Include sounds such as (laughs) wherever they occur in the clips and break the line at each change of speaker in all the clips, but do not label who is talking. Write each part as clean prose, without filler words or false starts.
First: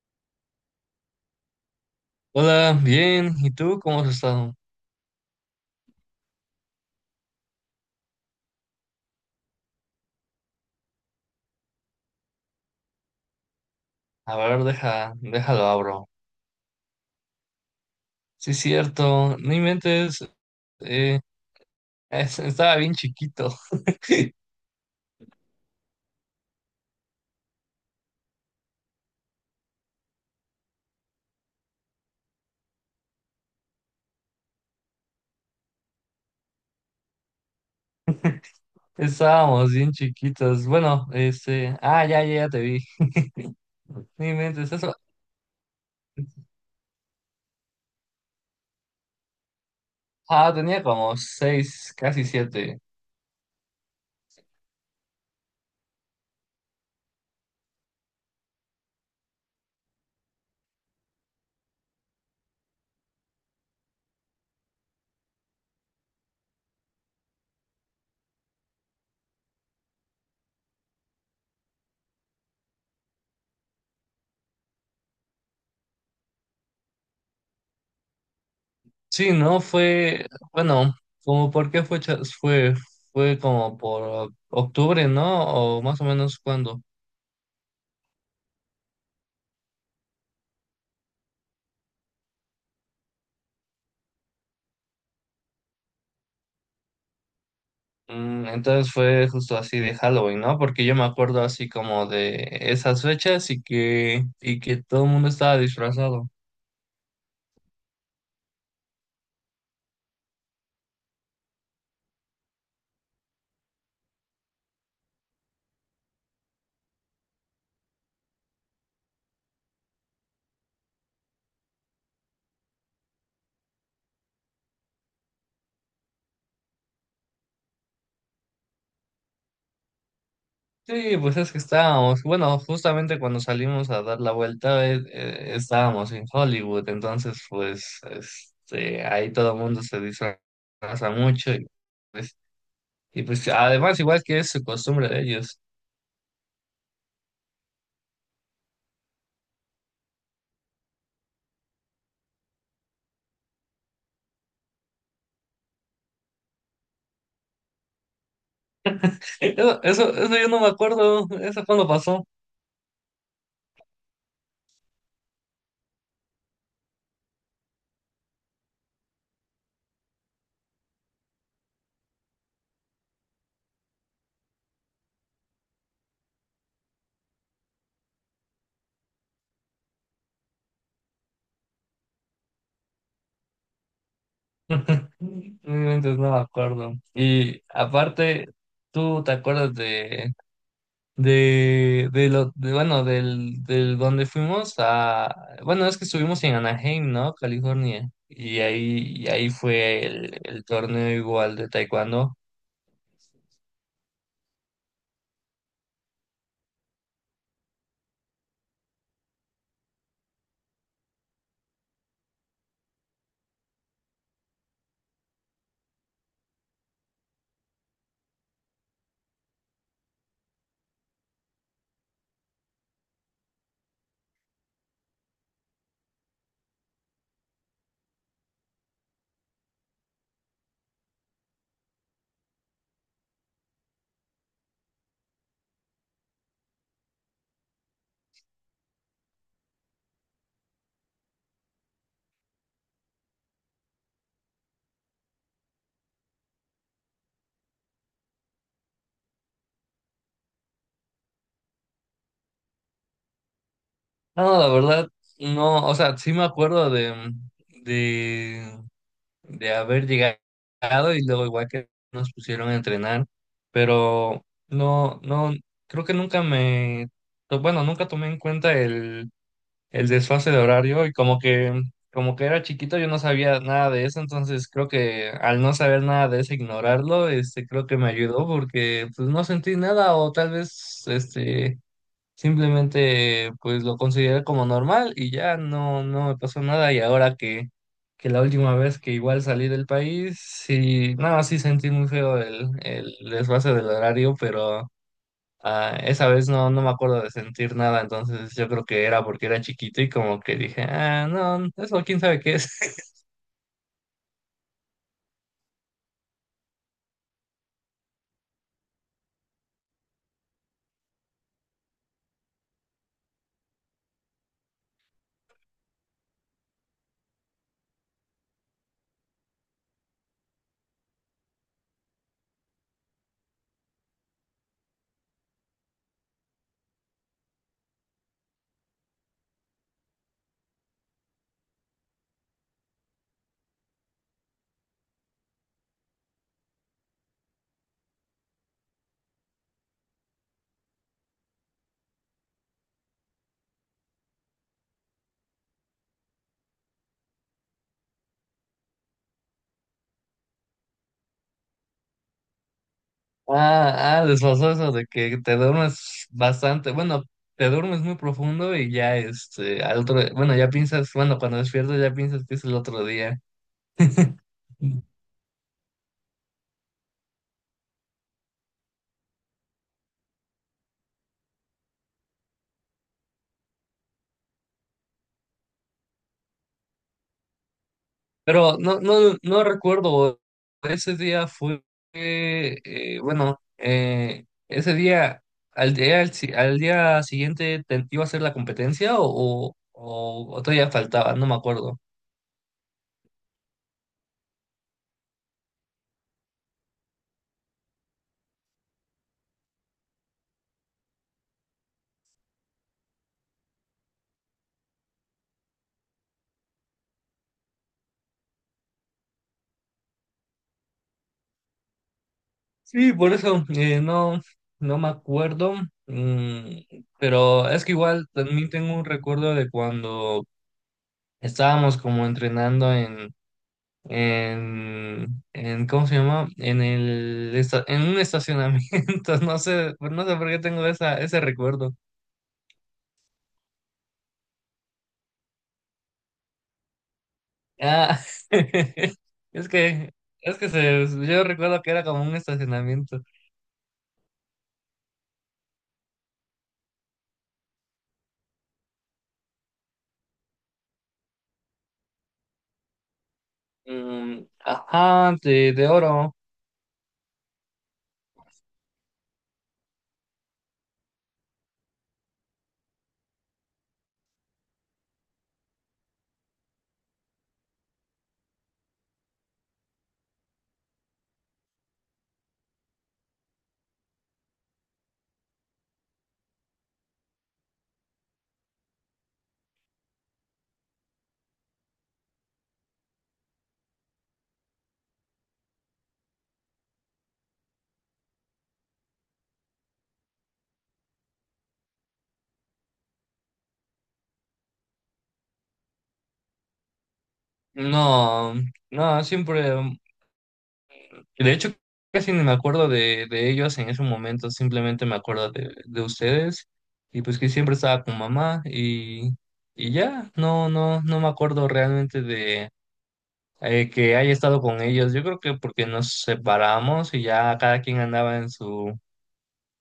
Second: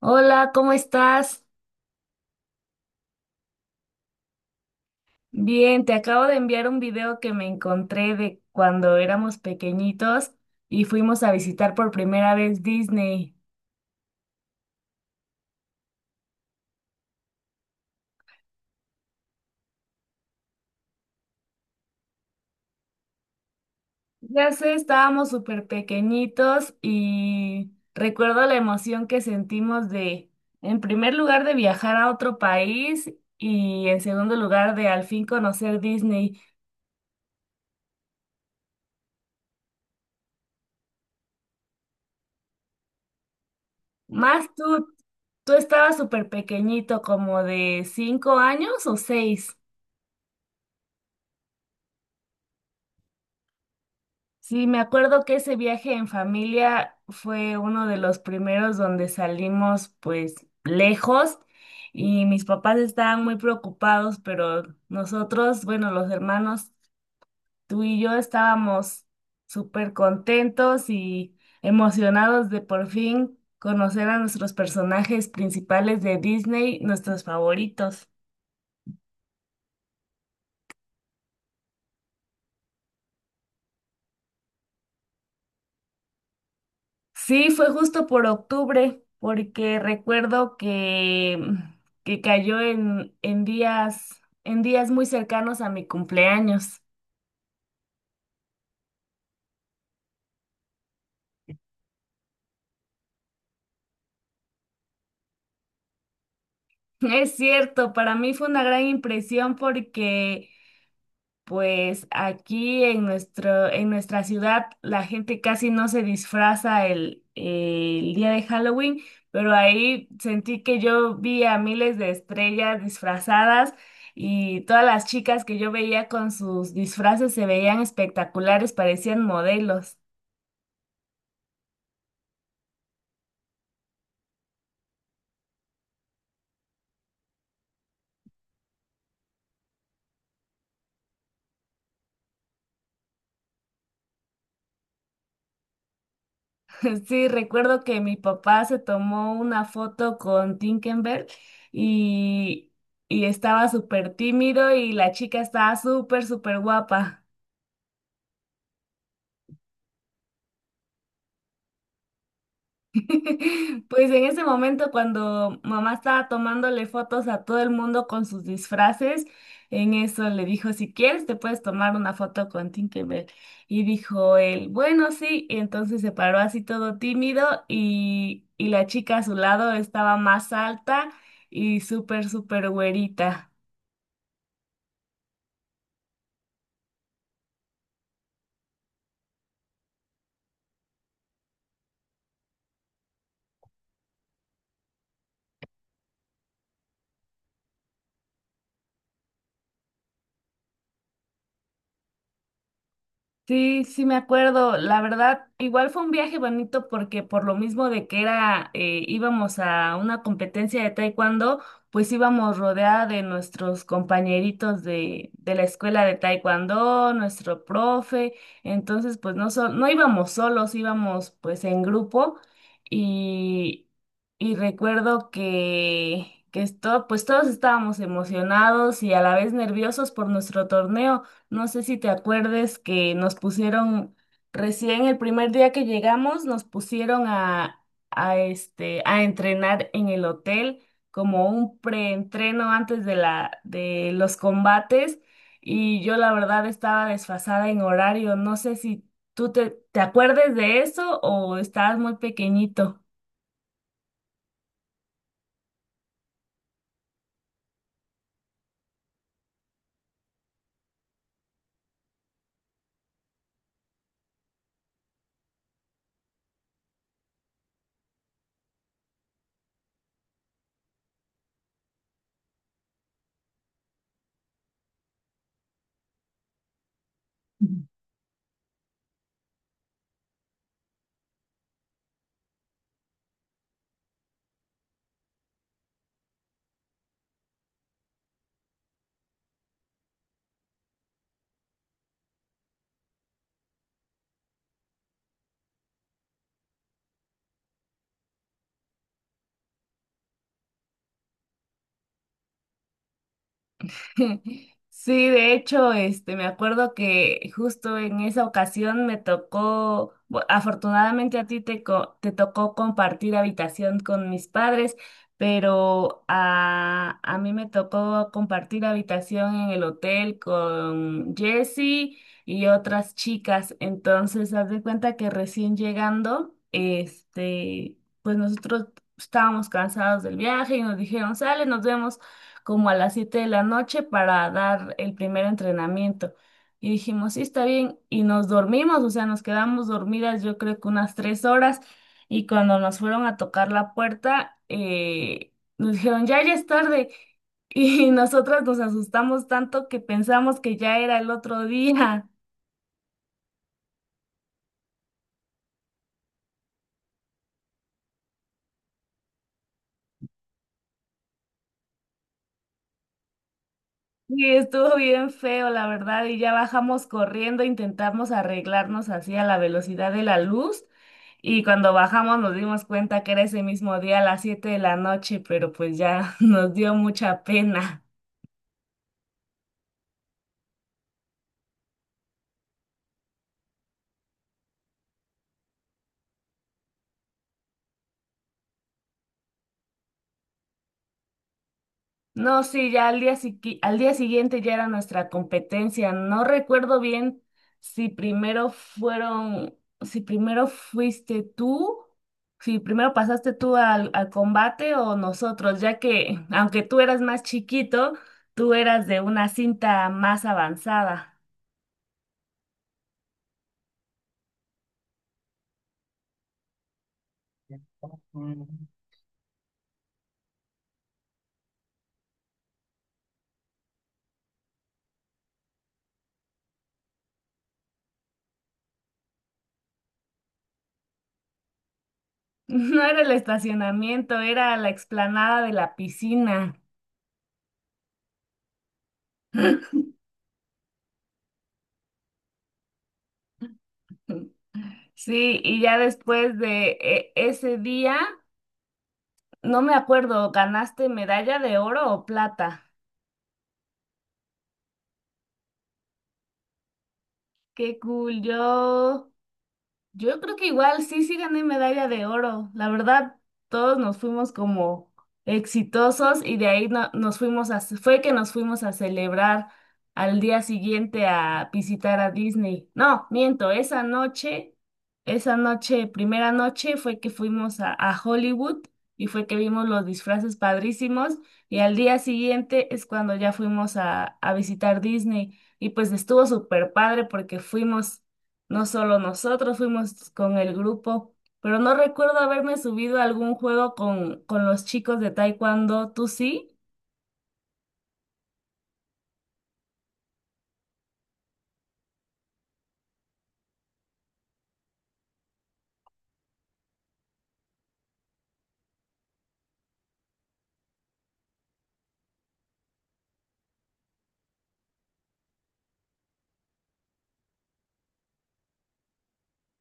Hola, ¿cómo estás?
Hola, bien. ¿Y tú cómo has estado?
Bien, te acabo de enviar un video que me encontré de cuando éramos pequeñitos y fuimos a visitar por primera vez Disney.
A ver, deja, déjalo abro. Sí, es cierto. No inventes. eh, Estaba bien chiquito. (laughs)
Ya sé, estábamos súper pequeñitos y recuerdo la emoción que sentimos de, en primer lugar, de viajar a otro país y en segundo lugar, de al fin conocer Disney.
Estábamos bien chiquitos. Bueno, Ah, ya, ya, ya te vi. No
Más
inventes eso.
tú estabas súper pequeñito, como de 5 años o 6.
Ah, tenía como seis, casi siete.
Sí, me acuerdo que ese viaje en familia fue uno de los primeros donde salimos pues lejos y mis papás estaban muy preocupados, pero nosotros, bueno, los hermanos, tú y yo estábamos súper contentos y emocionados de por fin conocer a nuestros personajes principales de Disney, nuestros favoritos.
Sí, no fue. Bueno, como por qué fue, cha- fue, fue como por octubre, ¿no? O más o menos cuando.
Sí, fue justo por octubre, porque recuerdo que cayó en días muy cercanos a mi cumpleaños. (laughs)
Entonces fue justo así de Halloween, ¿no? Porque yo me acuerdo así como de esas fechas y que todo el mundo estaba disfrazado.
Es cierto, para mí fue una gran impresión porque pues aquí en nuestra ciudad la gente casi no se disfraza el día de Halloween, pero ahí sentí que yo vi a miles de estrellas disfrazadas y todas las chicas que yo veía con sus disfraces se veían espectaculares, parecían modelos.
Sí, pues es que estábamos, bueno, justamente cuando salimos a dar la vuelta, estábamos en Hollywood, entonces pues este, ahí todo el mundo se disfraza mucho pues, y pues además igual que es su costumbre de ellos.
(laughs) Sí, recuerdo que mi papá se tomó una foto con Tinkenberg y, y estaba súper tímido y la chica estaba súper, súper guapa.
(laughs) Eso yo no me acuerdo, ¿eso cuándo pasó?
(laughs) Pues en ese momento cuando mamá estaba tomándole fotos a todo el mundo con sus disfraces, en eso le dijo, si quieres te puedes tomar una foto con Tinkerbell. Y dijo él, bueno, sí. Y entonces se paró así todo tímido y la chica a su lado estaba más alta y súper, súper güerita.
(laughs) Entonces no me acuerdo. Y aparte, ¿tú te acuerdas de lo, de, bueno, del donde fuimos a, bueno, es que estuvimos en Anaheim, ¿no? California. Y ahí fue el torneo igual de taekwondo.
Sí, sí me acuerdo. La verdad, igual fue un viaje bonito porque por lo mismo de que era, íbamos a una competencia de taekwondo, pues íbamos rodeada de nuestros compañeritos de la escuela de taekwondo, nuestro profe. Entonces, pues no, no íbamos solos, íbamos pues en grupo y, y recuerdo que esto, pues todos estábamos emocionados y a la vez nerviosos por nuestro torneo. No sé si te acuerdes que nos pusieron, recién el primer día que llegamos, nos pusieron a entrenar en el hotel como un preentreno antes de los combates y yo la verdad estaba desfasada en horario. No sé si tú te acuerdes de eso o estabas muy pequeñito.
No, la verdad, no, o sea, sí me acuerdo de, de haber llegado y luego igual que nos pusieron a entrenar, pero creo que nunca me, to- bueno, nunca tomé en cuenta el desfase de horario como que era chiquito yo no sabía nada de eso, entonces creo que al no saber nada de eso, ignorarlo, este, creo que me ayudó porque pues no sentí nada o tal vez, este... Simplemente pues lo consideré como normal y ya no me pasó nada y ahora que la última vez que igual salí del país, sí, no, sí sentí muy feo el desfase del horario, pero ah, esa vez no, no me acuerdo de sentir nada, entonces yo creo que era porque era chiquito y como que dije, ah, no, eso quién sabe qué es.
(laughs) Sí, de hecho, este, me acuerdo que justo en esa ocasión me tocó, afortunadamente a ti te tocó compartir habitación con mis padres, pero a mí me tocó compartir habitación en el hotel con Jessie y otras chicas. Entonces, haz de cuenta que recién llegando, este, pues nosotros estábamos cansados del viaje y nos dijeron, sale, nos vemos como a las 7 de la noche para dar el primer entrenamiento. Y dijimos, sí, está bien. Y nos dormimos, o sea, nos quedamos dormidas yo creo que unas 3 horas. Y cuando nos fueron a tocar la puerta, nos dijeron, ya, ya es tarde. Y (laughs) nosotras nos asustamos tanto que pensamos que ya era el otro día.
Ah, ah, les pasó eso de que te duermes bastante, bueno, te duermes muy profundo y ya, este, al otro, bueno, ya piensas, bueno, cuando despiertas ya piensas que es el otro día. (laughs)
Sí, estuvo bien feo, la verdad, y ya bajamos corriendo, intentamos arreglarnos así a la velocidad de la luz, y cuando bajamos nos dimos cuenta que era ese mismo día a las 7 de la noche, pero pues ya (laughs) nos dio mucha pena.
Pero no recuerdo, ese día fue, bueno, ese día, al, si- al día siguiente, ¿te iba a hacer la competencia o todavía faltaba? No me acuerdo.
No, sí, ya al día, al día siguiente ya era nuestra competencia. No recuerdo bien si primero fueron, si primero fuiste tú, si primero pasaste tú al combate o nosotros, ya que aunque tú eras más chiquito, tú eras de una cinta más avanzada.
Sí, por eso no, no me acuerdo, mm, pero es que igual también tengo un recuerdo de cuando estábamos como entrenando en, en ¿cómo se llama? En un estacionamiento, (laughs) no sé, no sé por qué tengo ese recuerdo.
(laughs) No era el estacionamiento, era la explanada de la piscina.
Ah, (laughs) es
(laughs)
que, yo recuerdo que era como un estacionamiento.
Sí, y ya después de ese día. No me acuerdo, ¿ganaste medalla de oro o plata?
Mm, ajá, de oro.
Qué cool, yo. Yo creo que igual sí, sí gané medalla de oro. La verdad, todos nos fuimos como exitosos y de ahí nos fuimos fue que nos fuimos a celebrar al día siguiente a visitar a Disney. No, miento, esa noche, primera noche fue que fuimos a Hollywood y fue que vimos los disfraces padrísimos y al día siguiente es cuando ya fuimos a visitar Disney y pues estuvo súper padre porque fuimos no solo nosotros fuimos con el grupo, pero no recuerdo haberme subido a algún juego con los chicos de Taekwondo. ¿Tú sí?
No, no, siempre. De hecho, casi ni me acuerdo de ellos en ese momento, simplemente me acuerdo de ustedes y pues que siempre estaba con mamá y ya, no me acuerdo realmente de que haya estado con ellos. Yo creo que porque nos separamos y ya cada quien andaba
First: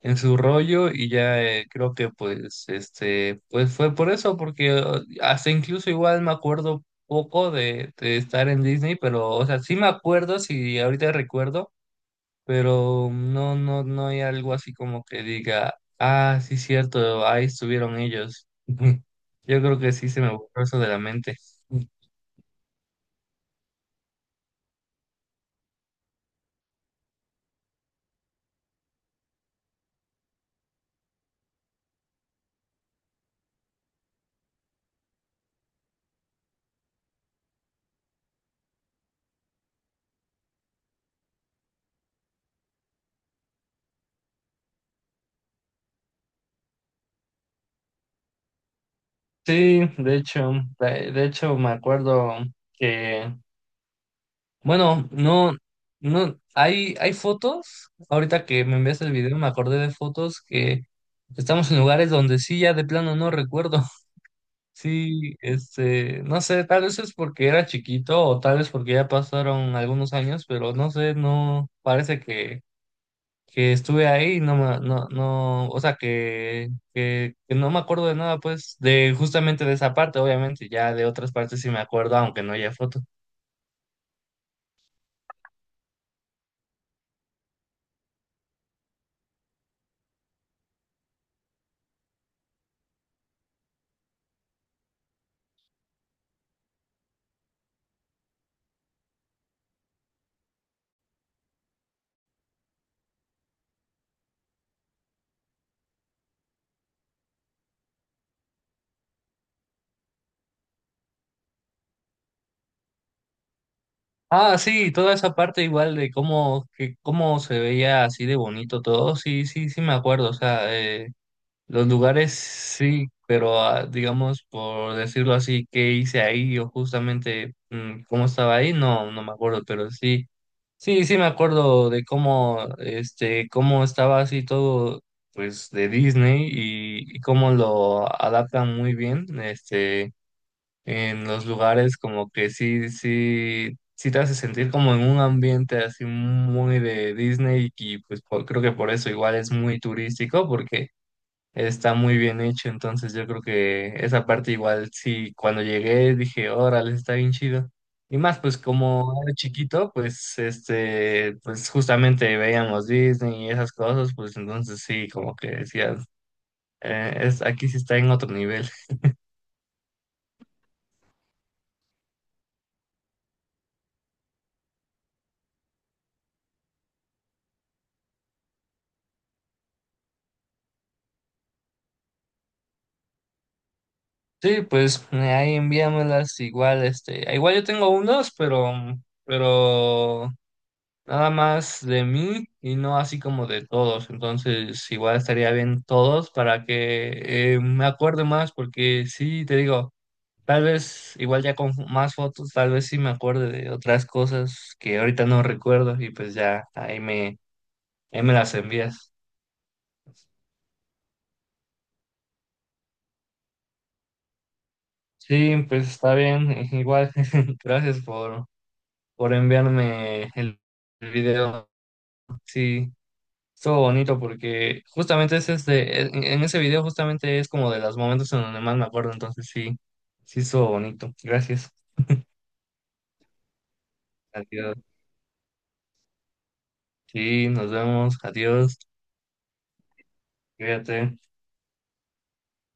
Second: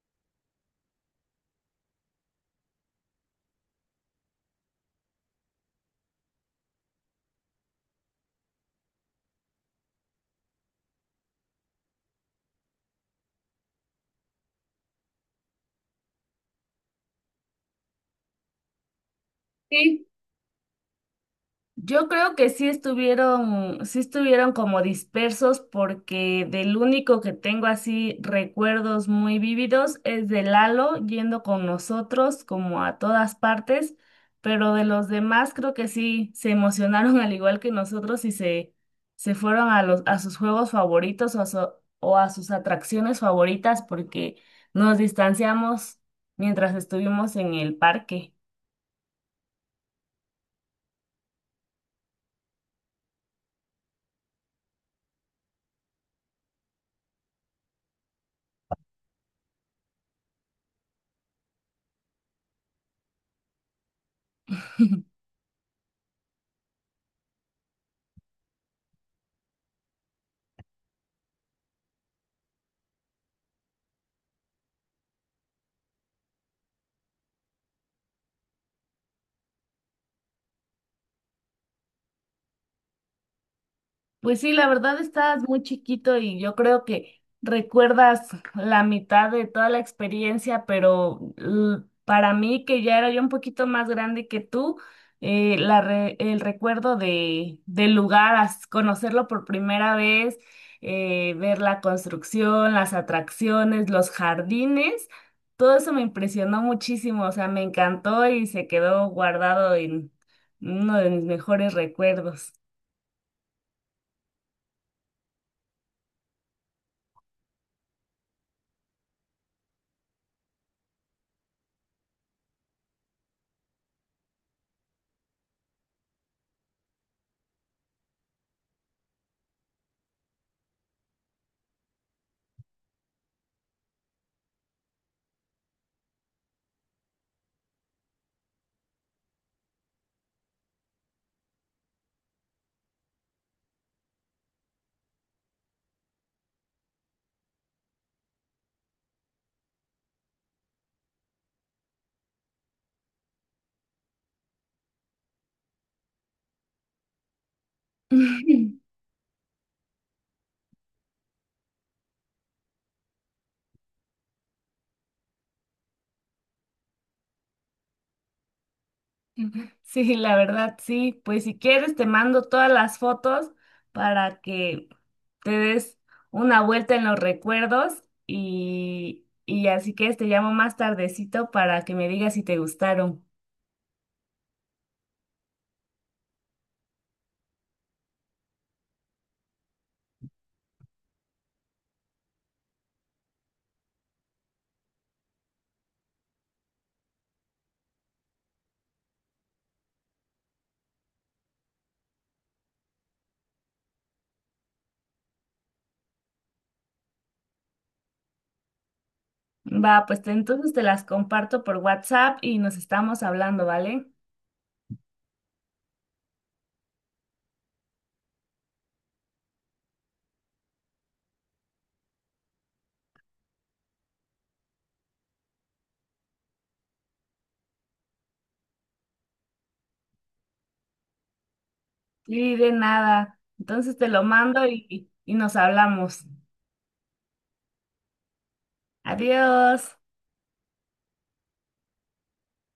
en su rollo y ya creo que pues, este, pues fue por eso, porque hasta incluso igual me acuerdo poco de estar en Disney, pero o sea, sí me acuerdo, si ahorita recuerdo pero no hay algo así como que diga, ah, sí, cierto, ahí estuvieron ellos. (laughs) Yo creo que
Sí,
sí se me borró eso de la mente.
yo creo que sí estuvieron como dispersos porque del único que tengo así recuerdos muy vívidos es de Lalo yendo con nosotros como a todas partes, pero de los demás creo que sí se emocionaron (laughs) al igual que nosotros y se fueron a sus juegos favoritos o o a sus atracciones favoritas porque nos distanciamos mientras estuvimos en el parque.
Sí, de hecho, de hecho me acuerdo que, bueno, no, no, hay fotos, ahorita que me envías el video me acordé de fotos que estamos en lugares donde sí ya de plano no recuerdo. Sí, este, no sé, tal vez es porque era chiquito o tal vez porque ya pasaron algunos años, pero no sé, no, parece que estuve ahí y no, o sea, que no me acuerdo de nada, pues, de justamente de esa parte, obviamente, ya de otras partes sí me acuerdo, aunque no haya foto.
Pues sí, la verdad estás muy chiquito y yo creo que recuerdas la mitad de toda la experiencia, pero para mí, que ya era yo un poquito más grande que tú, el recuerdo de, del lugar, as- conocerlo por primera vez, ver la construcción, las atracciones, los jardines, todo eso me impresionó muchísimo, o sea, me encantó y se quedó guardado en uno de mis mejores recuerdos.
Ah, sí, toda esa parte igual de cómo, que, cómo se veía así de bonito todo, sí, sí, sí me acuerdo, o sea, los lugares sí, pero ah, digamos, por decirlo así, qué hice ahí o justamente mm, cómo estaba ahí, no, no me acuerdo, pero sí, sí, sí me acuerdo de cómo, este, cómo estaba así todo, pues, de Disney y cómo lo adaptan muy bien, este, en los lugares como que sí, sí, sí te hace sentir como en un ambiente así muy de Disney y pues por- creo que por eso igual es muy turístico porque está muy bien hecho, entonces yo creo que esa parte igual sí, cuando llegué dije, órale, está bien chido. Y más, pues
(laughs)
como era chiquito, pues este, pues justamente veíamos Disney y esas cosas, pues entonces sí, como que decías, aquí sí está en otro nivel.
Ujú. Sí, la verdad, sí. Pues si quieres, te mando todas las fotos para que te des una vuelta en los recuerdos y así que te llamo más tardecito para que me digas si te gustaron.
Sí, pues ahí envíamelas igual, este, igual yo tengo unos, pero nada más de mí y no así como de todos. Entonces, igual estaría bien todos para que me acuerde más, porque sí, te digo, tal vez igual ya con más fotos, tal vez sí me acuerde de otras cosas que ahorita no recuerdo y pues ya ahí me las envías.
Va, pues entonces te las comparto por WhatsApp y nos estamos hablando, ¿vale?
Sí, pues está bien, (laughs) igual. (laughs) Gracias por, por enviarme el video. Sí. Estuvo bonito porque justamente es en ese video justamente es como de los momentos en donde más me acuerdo, entonces sí, sí estuvo bonito. Gracias.
Y de nada. Entonces te lo mando
Adiós.
y nos hablamos.
Sí, nos vemos. Adiós.
Adiós.
Cuídate.